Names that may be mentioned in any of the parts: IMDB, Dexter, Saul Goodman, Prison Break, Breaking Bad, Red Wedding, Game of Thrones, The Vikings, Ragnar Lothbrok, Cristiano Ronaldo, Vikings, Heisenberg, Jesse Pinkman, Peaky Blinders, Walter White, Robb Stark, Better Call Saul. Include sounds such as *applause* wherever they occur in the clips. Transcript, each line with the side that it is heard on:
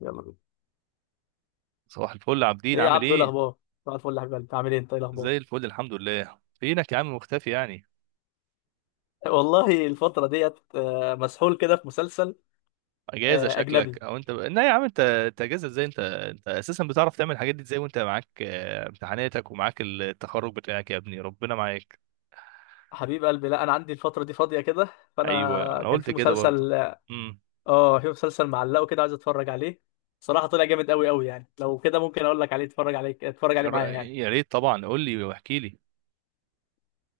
left: يلا بينا.
right: صباح الفل عابدين،
left: ايه يا
right: عامل
left: عبدو؟ إيه
right: ايه؟
left: الاخبار؟ صباح الفل يا حبيب قلبي، عامل ايه؟ انت ايه
right: زي
left: الاخبار؟
right: الفل، الحمد لله. فينك يا عم، مختفي يعني؟
left: والله الفتره ديت، مسحول كده في مسلسل
right: اجازه شكلك؟
left: اجنبي.
right: لا يا عم، انت اجازه ازاي؟ انت اساسا بتعرف تعمل الحاجات دي ازاي وانت معاك امتحاناتك ومعاك التخرج بتاعك يا ابني؟ ربنا معاك.
left: حبيب قلبي، لا انا عندي الفتره دي فاضيه كده،
right: ايوه
left: فانا
right: انا
left: كان
right: قلت
left: في
right: كده برضه.
left: مسلسل،
right: امم.
left: اه في مسلسل معلقه كده عايز اتفرج عليه. صراحه طلع جامد قوي قوي. يعني لو كده ممكن اقول لك عليه، اتفرج عليه، اتفرج عليه معايا يعني.
right: يا ريت طبعا، قول لي واحكي لي.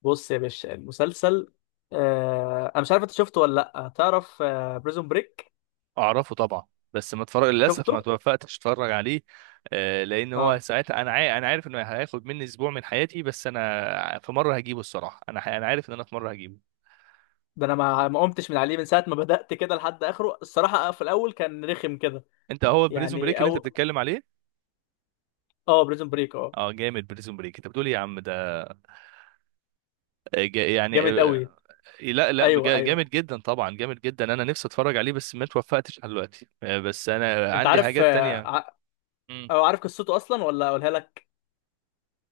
left: بص يا باشا، المسلسل انا مش عارف انت شفته ولا لا، تعرف بريزون بريك؟
right: اعرفه طبعا، بس ما اتفرج للاسف،
left: شفته.
right: ما توفقتش اتفرج عليه. لان هو
left: اه،
right: ساعتها انا عارف انه هياخد مني اسبوع من حياتي، بس انا في مره هجيبه الصراحه، انا عارف ان انا في مره هجيبه.
left: ده انا ما قمتش من عليه من ساعه ما بدات كده لحد اخره الصراحه. في الاول كان رخم كده
right: انت هو بريزون بريك
left: يعني.
right: اللي انت
left: او
right: بتتكلم عليه؟
left: اه بريزون بريك، اه،
right: اه جامد، بريزون بريك انت بتقول ايه يا عم ده! آه، جا- يعني
left: جامد
right: آه،
left: قوي.
right: لا لا،
left: ايوه، ايوه.
right: جامد جدا طبعا، جامد جدا، انا نفسي اتفرج عليه بس ما اتوفقتش لحد دلوقتي. بس انا
left: انت
right: عندي
left: عارف
right: حاجات تانية. مم.
left: او عارف قصته اصلا ولا اقولها لك؟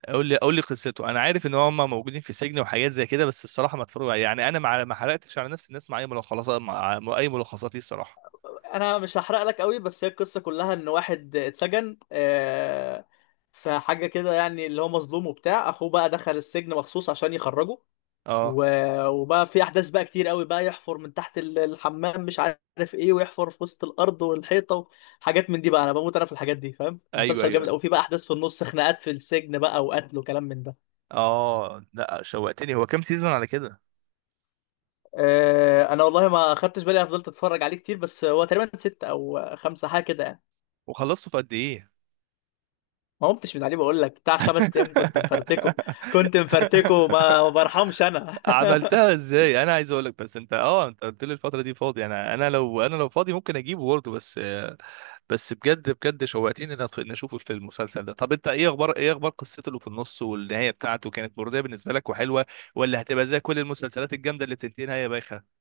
right: قول لي قول لي قصته. انا عارف ان هم موجودين في سجن وحاجات زي كده، بس الصراحه ما اتفرج يعني، انا ما حرقتش على نفسي الناس مع اي ملخصات، مع اي ملخصات ليه الصراحه.
left: انا مش هحرق لك قوي بس، هي القصه كلها ان واحد اتسجن، في حاجه كده يعني، اللي هو مظلوم وبتاع، اخوه بقى دخل السجن مخصوص عشان يخرجه.
right: اه.
left: وبقى في احداث بقى كتير قوي، بقى يحفر من تحت الحمام، مش عارف ايه، ويحفر في وسط الارض والحيطه. حاجات من دي بقى انا بموت انا في الحاجات دي، فاهم؟
right: ايوه
left: مسلسل
right: ايوه.
left: جامد قوي. في بقى احداث في النص، خناقات في السجن بقى، وقتل وكلام من ده.
right: اه لا، شوقتني. هو كام سيزون على كده؟
left: انا والله ما خدتش بالي، انا فضلت اتفرج عليه كتير، بس هو تقريبا 6 او 5 حاجه كده يعني.
right: وخلصته في قد ايه؟
left: ما قمتش من عليه بقول لك، بتاع 5 ايام كنت مفرتكه، كنت مفرتكه، ما برحمش
right: *laughs*
left: انا. *laughs*
right: عملتها ازاي؟ انا عايز اقولك بس انت قلت لي الفتره دي فاضي، انا لو فاضي ممكن اجيبه برضه بس بجد بجد شوقتني ان اشوف في المسلسل ده. طب انت ايه اخبار، قصته اللي في النص والنهايه بتاعته كانت مرضيه بالنسبه لك وحلوه؟ ولا هتبقى زي كل المسلسلات الجامده اللي بتنتهي نهايه بايخه؟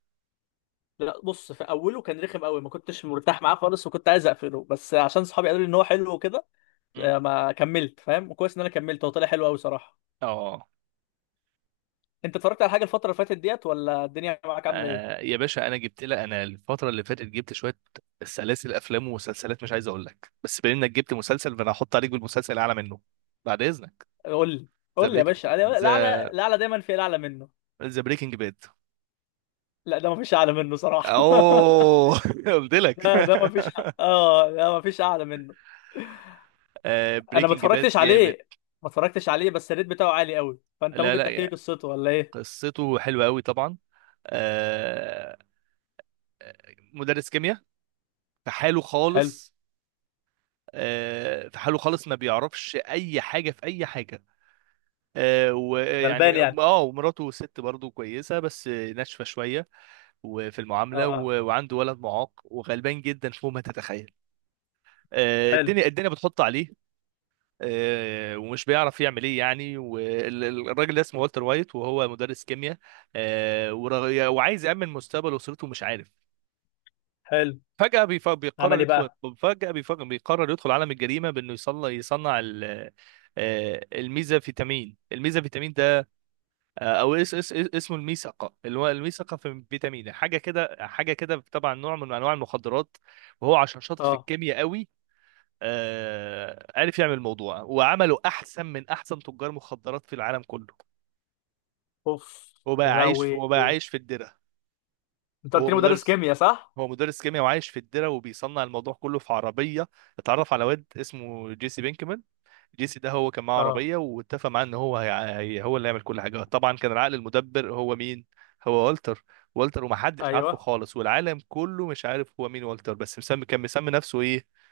left: لا بص، في اوله كان رخم قوي، ما كنتش مرتاح معاه خالص، وكنت عايز اقفله، بس عشان صحابي قالوا لي ان هو حلو وكده،
right: مم.
left: ما كملت، فاهم؟ وكويس ان انا كملت، هو طلع حلو قوي صراحه.
right: اه.
left: انت اتفرجت على حاجه الفتره اللي فاتت ديت، ولا الدنيا معاك عامله ايه؟
right: يا باشا، انا الفتره اللي فاتت جبت شويه سلاسل افلام ومسلسلات، مش عايز اقول لك، بس بما انك جبت مسلسل فانا هحط عليك بالمسلسل اعلى منه. بعد اذنك.
left: قول لي،
right: ذا
left: قول لي يا
right: بريك
left: باشا.
right: ذا
left: الاعلى، الاعلى دايما في الاعلى منه.
right: ذا بريكنج باد.
left: لا ده ما فيش اعلى منه صراحه. *laughs*
right: اوه *laughs* قلت لك
left: ده
right: *laughs*
left: ده ما فيش، اه، ده ما فيش اعلى منه.
right: آه
left: انا ما
right: بريكنج باد
left: اتفرجتش
right: جامد.
left: عليه، ما اتفرجتش عليه، بس الريت بتاعه عالي قوي، فانت
right: لا
left: ممكن
right: لا
left: تحكي لي
right: يا،
left: قصته ولا ايه؟
right: قصته حلوه قوي طبعا. آه. مدرس كيمياء في حاله
left: حلو.
right: خالص. في حاله خالص، ما بيعرفش اي حاجه في اي حاجه.
left: غلبان
right: ويعني
left: يعني.
right: ومراته ست برضه كويسه بس ناشفه شويه، وفي المعامله،
left: اه.
right: وعنده ولد معاق وغلبان جدا فوق ما تتخيل.
left: حلو.
right: الدنيا بتحط عليه. ومش بيعرف يعمل ايه يعني. والراجل ده اسمه والتر وايت، وهو مدرس كيمياء. وعايز يأمن مستقبل اسرته، مش عارف.
left: حلو.
right: فجأة بيف- بيقرر
left: عمل ايه
right: يدخل
left: بقى؟
right: بيقرر يدخل عالم الجريمة بأنه يصنع الميزا فيتامين. آه، او اس اس اس- اسمه الميثقه، اللي هو الميثقه في فيتامين، حاجه كده حاجه كده، طبعا نوع من انواع المخدرات. وهو عشان شاطر في
left: اه.
right: الكيمياء قوي، عرف يعمل الموضوع، وعمله احسن من احسن تجار مخدرات في العالم كله.
left: اوف. يا لهوي،
right: وبقى عايش في الدره.
left: انت قلت
right: هو
left: لي مدرس
right: مدرس
left: كيمياء صح؟
right: هو مدرس كيمياء، وعايش في الدره، وبيصنع الموضوع كله في عربيه. اتعرف على واد اسمه جيسي بينكمان. جيسي ده هو كان معاه
left: اه.
right: عربية، واتفق معاه ان هو هو اللي يعمل كل حاجة. طبعا كان العقل المدبر هو مين؟ هو والتر. والتر ومحدش عارفه
left: ايوه.
right: خالص، والعالم كله مش عارف هو مين والتر، بس مسمي نفسه ايه؟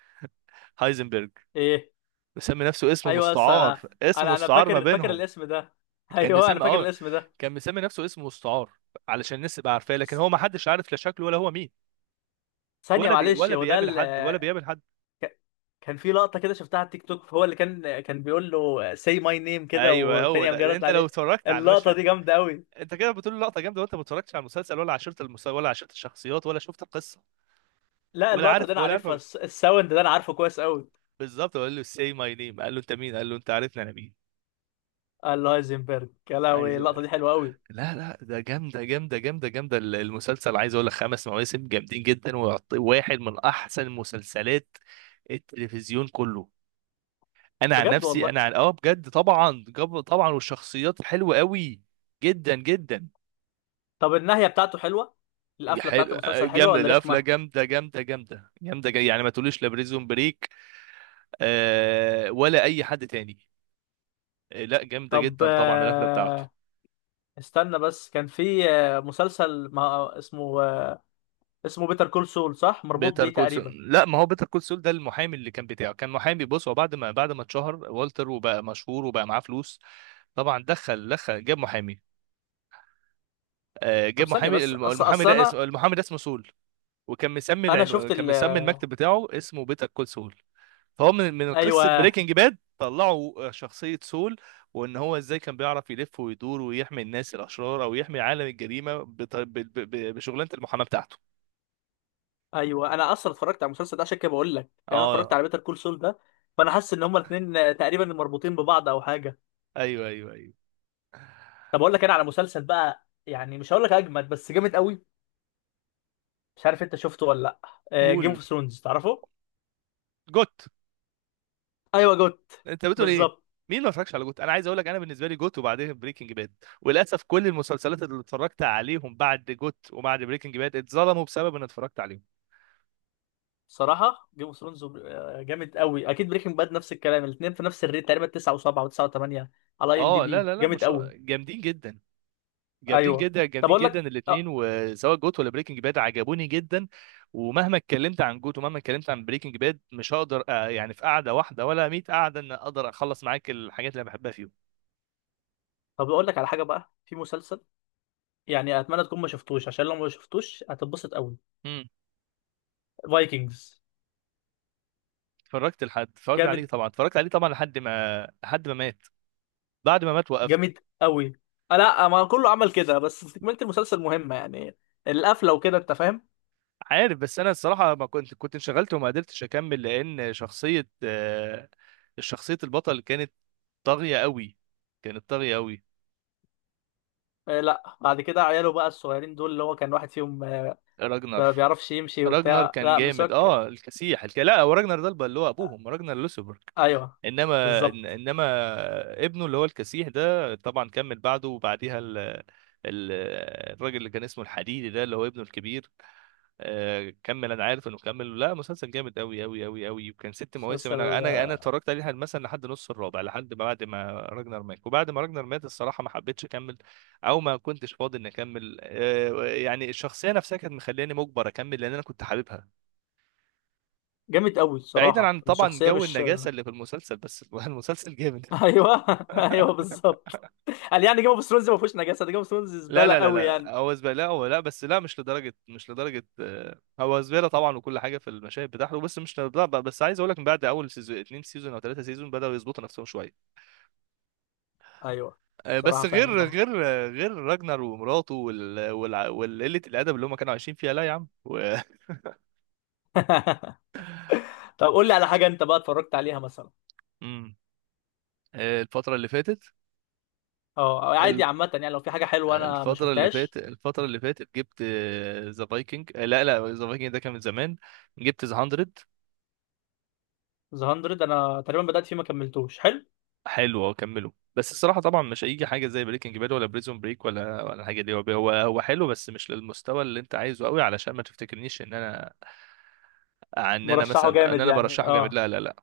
right: هايزنبرج.
left: ايه.
right: مسمي نفسه اسم
left: ايوه بس
right: مستعار،
left: انا،
right: اسم
left: انا
right: مستعار ما
left: فاكر
right: بينهم.
left: الاسم ده. *laughs*
right: كان
left: ايوه انا
right: مسمي
left: فاكر
right: اه
left: الاسم ده.
right: كان مسمي نفسه اسم مستعار، علشان الناس تبقى عارفاه، لكن
left: س-
right: هو محدش عارف لا شكله ولا هو مين.
left: ثانيه معلش،
right: ولا
left: هو ده
right: بيقابل حد، ولا بيقابل حد.
left: ك- كان في لقطه كده شفتها على التيك توك، هو اللي كان بيقول له say my name كده،
right: ايوه هو
left: والتاني قام جاي
right: ده.
left: رد
right: انت لو
left: عليه.
right: اتفرجت على
left: اللقطه
right: المشهد،
left: دي جامده قوي.
right: انت كده بتقول لقطه جامده وانت ما اتفرجتش على المسلسل، ولا عشرت المسلسل، ولا عشرت الشخصيات، ولا شفت القصه،
left: لا
right: ولا
left: اللقطه دي
right: عارف
left: انا
right: ولا عارف.
left: عارفها، الساوند ده انا عارفه كويس قوي.
right: بالظبط، قال له سي ماي نيم، قال له انت مين؟ قال له انت عارفني انا مين.
left: الهايزنبرج. يا لهوي
right: عايز أقول-
left: اللقطه دي حلوه قوي.
right: لا لا، ده جامده جامده جامده جامده. المسلسل عايز اقول لك خمس مواسم جامدين جدا، ويعطي واحد من احسن مسلسلات التلفزيون كله. انا عن
left: بجد
right: نفسي،
left: والله.
right: انا عن اه بجد طبعا، طبعا والشخصيات حلوه قوي جدا جدا.
left: طب النهايه بتاعته حلوه؟ القفله بتاعت
right: حلو.
left: المسلسل حلوه
right: جامده
left: ولا
right: القفله،
left: رخمه؟
right: جامده جامده جامده جامده، جاي يعني، ما تقوليش لا بريزون بريك ولا اي حد تاني. لا جامده
left: طب
right: جدا طبعا القفله بتاعته.
left: استنى بس، كان في مسلسل ما اسمه، اسمه بيتر كول سول، صح مربوط
right: بيتر
left: بيه
right: كول
left: تقريبا؟
right: سول؟ لا، ما هو بيتر كول سول ده المحامي اللي كان بتاعه، كان محامي. بص، هو بعد ما اتشهر والتر وبقى مشهور وبقى معاه فلوس، طبعا دخل جاب محامي. جاب
left: طب ثانيه
right: محامي،
left: بس، اصل
right: المحامي
left: اصل
right: ده
left: انا
right: اسمه، سول.
left: انا شفت
right: كان
left: ال،
right: مسمي المكتب بتاعه اسمه بيتر كول سول. فهو من قصه
left: ايوه،
right: بريكنج باد طلعوا شخصيه سول، وان هو ازاي كان بيعرف يلف ويدور ويحمي الناس الاشرار او يحمي عالم الجريمه بشغلانه المحاماه بتاعته.
left: ايوه، انا اصلا اتفرجت على المسلسل ده عشان كده بقول لك. يعني انا اتفرجت
right: اه
left: على بيتر كول سول ده، فانا حاسس ان هما الاثنين تقريبا مربوطين ببعض او حاجه.
right: ايوه ايوه ايوه.
left: طب اقول لك انا على مسلسل بقى، يعني مش هقول لك اجمد بس جامد قوي. مش عارف انت شفته ولا لا. جيم
right: قول.
left: اوف ثرونز، تعرفه؟
right: جوت.
left: ايوه، جوت.
right: انت بتقول ايه؟
left: بالظبط.
right: مين ما اتفرجش على جوت! انا عايز اقول لك، انا بالنسبه لي جوت وبعدين بريكنج باد. وللاسف كل المسلسلات اللي اتفرجت عليهم بعد جوت وبعد بريكنج باد اتظلموا بسبب ان اتفرجت عليهم.
left: صراحه جيم اوف ثرونز جامد قوي، اكيد، بريكنج باد نفس الكلام، الاثنين في نفس الريت تقريبا 9 و7 و9 و8 على اي ام دي
right: اه لا
left: بي،
right: لا لا،
left: جامد
right: مش
left: قوي.
right: جامدين جدا، جامدين
left: ايوه.
right: جدا
left: طب
right: جامدين
left: اقول
right: جدا
left: لك
right: الاثنين، وسواء جوت ولا بريكنج باد عجبوني جدا. ومهما اتكلمت عن جوت ومهما اتكلمت عن بريكنج باد مش هقدر، يعني في قعده واحده ولا 100 قعده ان اقدر اخلص معاك الحاجات اللي أنا بحبها فيهم.
left: طب اقول لك على حاجه بقى، في مسلسل يعني اتمنى تكون ما شفتوش، عشان لو ما شفتوش هتتبسط قوي.
right: امم.
left: فايكنجز.
right: اتفرجت عليه
left: جامد.
right: طبعا، لحد ما مات. بعد ما مات وقفت.
left: جامد قوي. لا ما كله عمل كده، بس تكمله المسلسل مهمه يعني. القفله وكده، انت فاهم.
right: عارف، بس انا الصراحه ما كنت، كنت انشغلت وما قدرتش اكمل، لان شخصيه البطل كانت طاغيه قوي، كانت طاغيه قوي.
left: لا بعد كده عياله بقى الصغيرين دول، اللي هو كان واحد فيهم
right: راجنر.
left: ما بيعرفش يمشي
right: راجنر
left: وبتاع،
right: كان
left: لا
right: جامد
left: مسواك.
right: الكسيح، لا، هو راجنر ده اللي هو ابوهم راجنر لوسبرج.
left: ايوه بالظبط.
right: انما ابنه اللي هو الكسيح ده طبعا كمل بعده، وبعديها ال... الراجل اللي كان اسمه الحديدي ده اللي هو ابنه الكبير. كمل. انا عارف انه كمل. لا، مسلسل جامد قوي قوي قوي قوي، وكان ست مواسم. انا
left: مسلسل
right: انا انا اتفرجت عليه مثلا لحد نص الرابع، لحد ما بعد ما راجنر مات، وبعد ما راجنر مات الصراحه ما حبيتش اكمل، او ما كنتش فاضي اني اكمل. يعني الشخصيه نفسها كانت مخلياني مجبر اكمل، لان انا كنت حاببها.
left: جامد قوي
right: بعيدا
left: الصراحه،
right: عن طبعا
left: الشخصيه
right: جو
left: مش.
right: النجاسه اللي في المسلسل، بس *laughs* المسلسل جامد.
left: *laughs* ايوه. *laughs* ايوه بالظبط. قال يعني جيم اوف ثرونز ما فيهوش نجاسه، ده جيم اوف ثرونز
right: لا
left: زباله
right: لا لا
left: قوي
right: لا،
left: يعني.
right: هو زباله، لا هو، لا بس، لا مش لدرجه، مش لدرجه. هو زباله طبعا، وكل حاجه في المشاهد بتاعته، بس مش لدرجه. بس عايز اقول لك من بعد اول سيزون، اتنين سيزون او ثلاثه سيزون، بداوا يظبطوا نفسهم شويه.
left: ايوه. صراحه
right: بس
left: فعلا اه.
right: غير راجنر ومراته، والقله الادب اللي هم كانوا عايشين فيها، لا يا عم و...
left: *laughs* طب قول لي على حاجه انت بقى اتفرجت عليها مثلا.
right: *laughs* مم. الفتره اللي فاتت
left: اه، أو عادي عامه، يعني لو في حاجه حلوه انا ما
right: الفترة اللي
left: شفتهاش.
right: فاتت الفترة اللي فاتت جبت ذا فايكنج. لا لا، ذا فايكنج ده كان من زمان. جبت ذا 100.
left: ذا 100 انا تقريبا بدات فيه ما كملتوش. حلو.
right: حلو أهو، كمله بس الصراحة طبعا مش هيجي حاجة زي بريكنج باد ولا بريزون بريك، ولا الحاجة دي، هو حلو بس مش للمستوى اللي انت عايزه قوي، علشان ما تفتكرنيش ان انا ان انا
left: مرشحه
right: مثلا ان
left: جامد
right: انا
left: يعني،
right: برشحه جامد،
left: اه.
right: لا لا لا.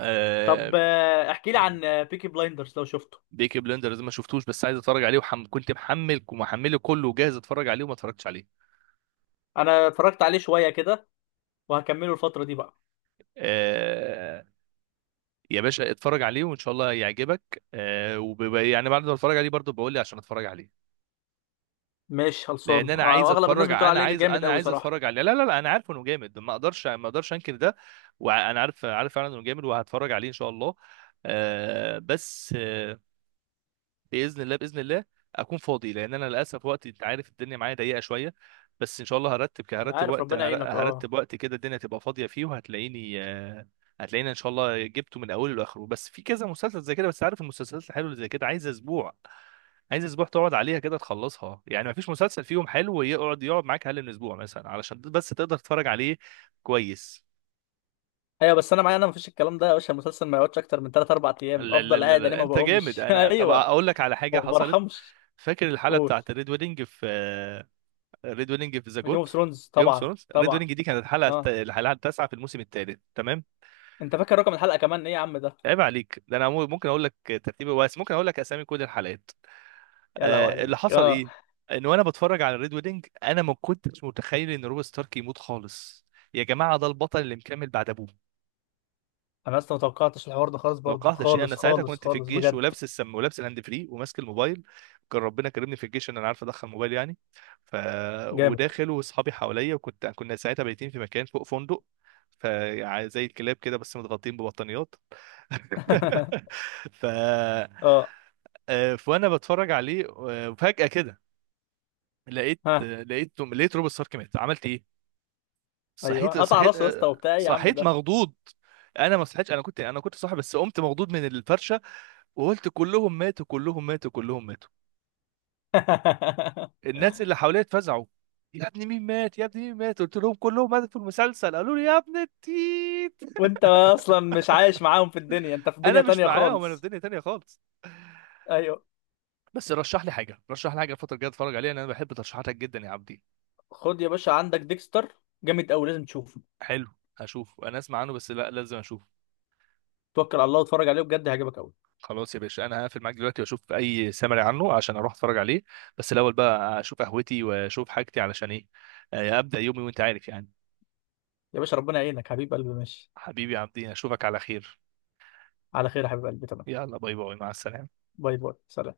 right: آه،
left: طب احكي لي عن بيكي بلايندرز لو شفته.
right: بيكي بلندرز ما شفتوش، بس عايز اتفرج عليه. كنت محمل ومحمله كله وجاهز اتفرج عليه، وما اتفرجتش عليه.
left: انا اتفرجت عليه شويه كده، وهكمله الفتره دي بقى.
right: آه، يا باشا اتفرج عليه، وان شاء الله يعجبك. يعني بعد ما اتفرج عليه برضه بقول لي عشان اتفرج عليه،
left: مش خلصان.
right: لان انا عايز
left: واغلب الناس بتقول عليه جامد قوي صراحه.
right: اتفرج عليه. لا لا لا، انا عارف انه جامد، ما اقدرش ما اقدرش انكر ده. وانا عارف، عارف فعلا انه جامد، وهتفرج عليه ان شاء الله. بس باذن الله، باذن الله اكون فاضي، لان انا للاسف وقتي انت عارف الدنيا معايا ضيقه شويه. بس ان شاء الله هرتب ك-
left: انا
right: هرتب
left: عارف،
right: وقت
left: ربنا
right: هر-
left: يعينك،
right: هرتب
left: اه.
right: وقت كده الدنيا تبقى فاضيه فيه، وهتلاقيني. هتلاقيني ان شاء الله جبته من اوله لاخره. بس في كذا مسلسل زي كده، بس عارف المسلسلات الحلوه اللي زي كده عايزه اسبوع، عايزه اسبوع تقعد عليها كده تخلصها يعني، ما فيش مسلسل فيهم حلو يقعد معاك اقل من اسبوع مثلا علشان بس تقدر تتفرج عليه كويس.
left: ايوه بس انا، معايا انا مفيش الكلام ده يا باشا، المسلسل ما يقعدش اكتر من 3 4 ايام،
right: لا لا
left: افضل
right: لا
left: قاعد انا
right: لا،
left: ما
right: انت جامد.
left: بقومش. *laughs*
right: انا، طب
left: ايوه،
right: اقول لك على حاجه
left: ما
right: حصلت.
left: برحمش.
right: فاكر الحلقه
left: قول.
right: بتاعت الريد ويدنج في ريد ويدنج في ذا
left: جيم اوف
right: جوت؟
left: ثرونز،
right: جيم اوف
left: طبعا،
right: ثرونز، ريد
left: طبعا.
right: ويدنج دي كانت
left: اه.
right: الحلقه التاسعه في الموسم الثالث، تمام.
left: انت فاكر رقم الحلقه كمان ايه يا عم ده؟
right: عيب عليك، ده انا ممكن اقول لك ترتيبه، بس ممكن اقول لك اسامي كل الحلقات.
left: يا لهوي
right: آه، اللي
left: عليك.
right: حصل
left: اه.
right: ايه، ان وانا بتفرج على الريد ويدنج انا ما كنتش متخيل ان روب ستارك يموت خالص. يا جماعه ده البطل اللي مكمل بعد ابوه!
left: انا اصلا ما توقعتش الحوار ده خالص، برضو
right: توقعت شيء. انا
left: خالص
right: ساعتها
left: خالص
right: كنت في
left: خالص
right: الجيش،
left: بجد.
right: ولابس السم، ولابس الهاند فري، وماسك الموبايل. كان ربنا كرمني في الجيش ان انا عارف ادخل موبايل يعني. ف،
left: جامد.
right: وداخل واصحابي حواليا، وكنت، كنا ساعتها بايتين في مكان فوق فندق. ف يعني زي الكلاب كده، بس متغطين ببطانيات.
left: *laughs*
right: *laughs* ف
left: اه.
right: فانا بتفرج عليه، فجأة كده لقيت
left: ها.
right: آه، لقيت لقيت روب ستارك مات. عملت ايه؟
left: ايوه قطع راسه يا اسطى، وبتاع ايه يا عم
right: صحيت
left: ده؟
right: مخضوض. انا ما صحيتش، انا كنت صاحي، بس قمت مخضوض من الفرشه، وقلت كلهم ماتوا، كلهم ماتوا، كلهم ماتوا.
left: *laughs*
right: الناس اللي حواليا اتفزعوا، يا ابني مين مات، يا ابني مين مات، قلت لهم كلهم ماتوا في المسلسل، قالوا لي يا ابن التيت.
left: وانت اصلا مش عايش معاهم في الدنيا، انت في
right: انا
left: دنيا
right: مش
left: تانية
right: معاهم، انا في
left: خالص.
right: دنيا تانية خالص.
left: ايوه.
right: بس رشح لي حاجه، رشح لي حاجه الفتره الجايه اتفرج عليها، لان انا بحب ترشيحاتك جدا يا عبدي.
left: خد يا باشا عندك ديكستر، جامد قوي لازم تشوفه.
right: حلو. هشوف. انا اسمع عنه بس، لا لازم اشوف.
left: توكل على الله واتفرج عليه بجد هيعجبك قوي.
right: خلاص يا باشا، انا هقفل معاك دلوقتي واشوف اي سمري عنه عشان اروح اتفرج عليه، بس الاول بقى اشوف قهوتي واشوف حاجتي، علشان ايه؟ ابدا يومي، وانت عارف يعني.
left: يا باشا ربنا يعينك حبيب قلبي، ماشي.
right: حبيبي يا عبدي، اشوفك على خير.
left: على خير يا حبيب قلبي، تمام.
right: يلا باي باي، مع السلامة.
left: باي باي، سلام.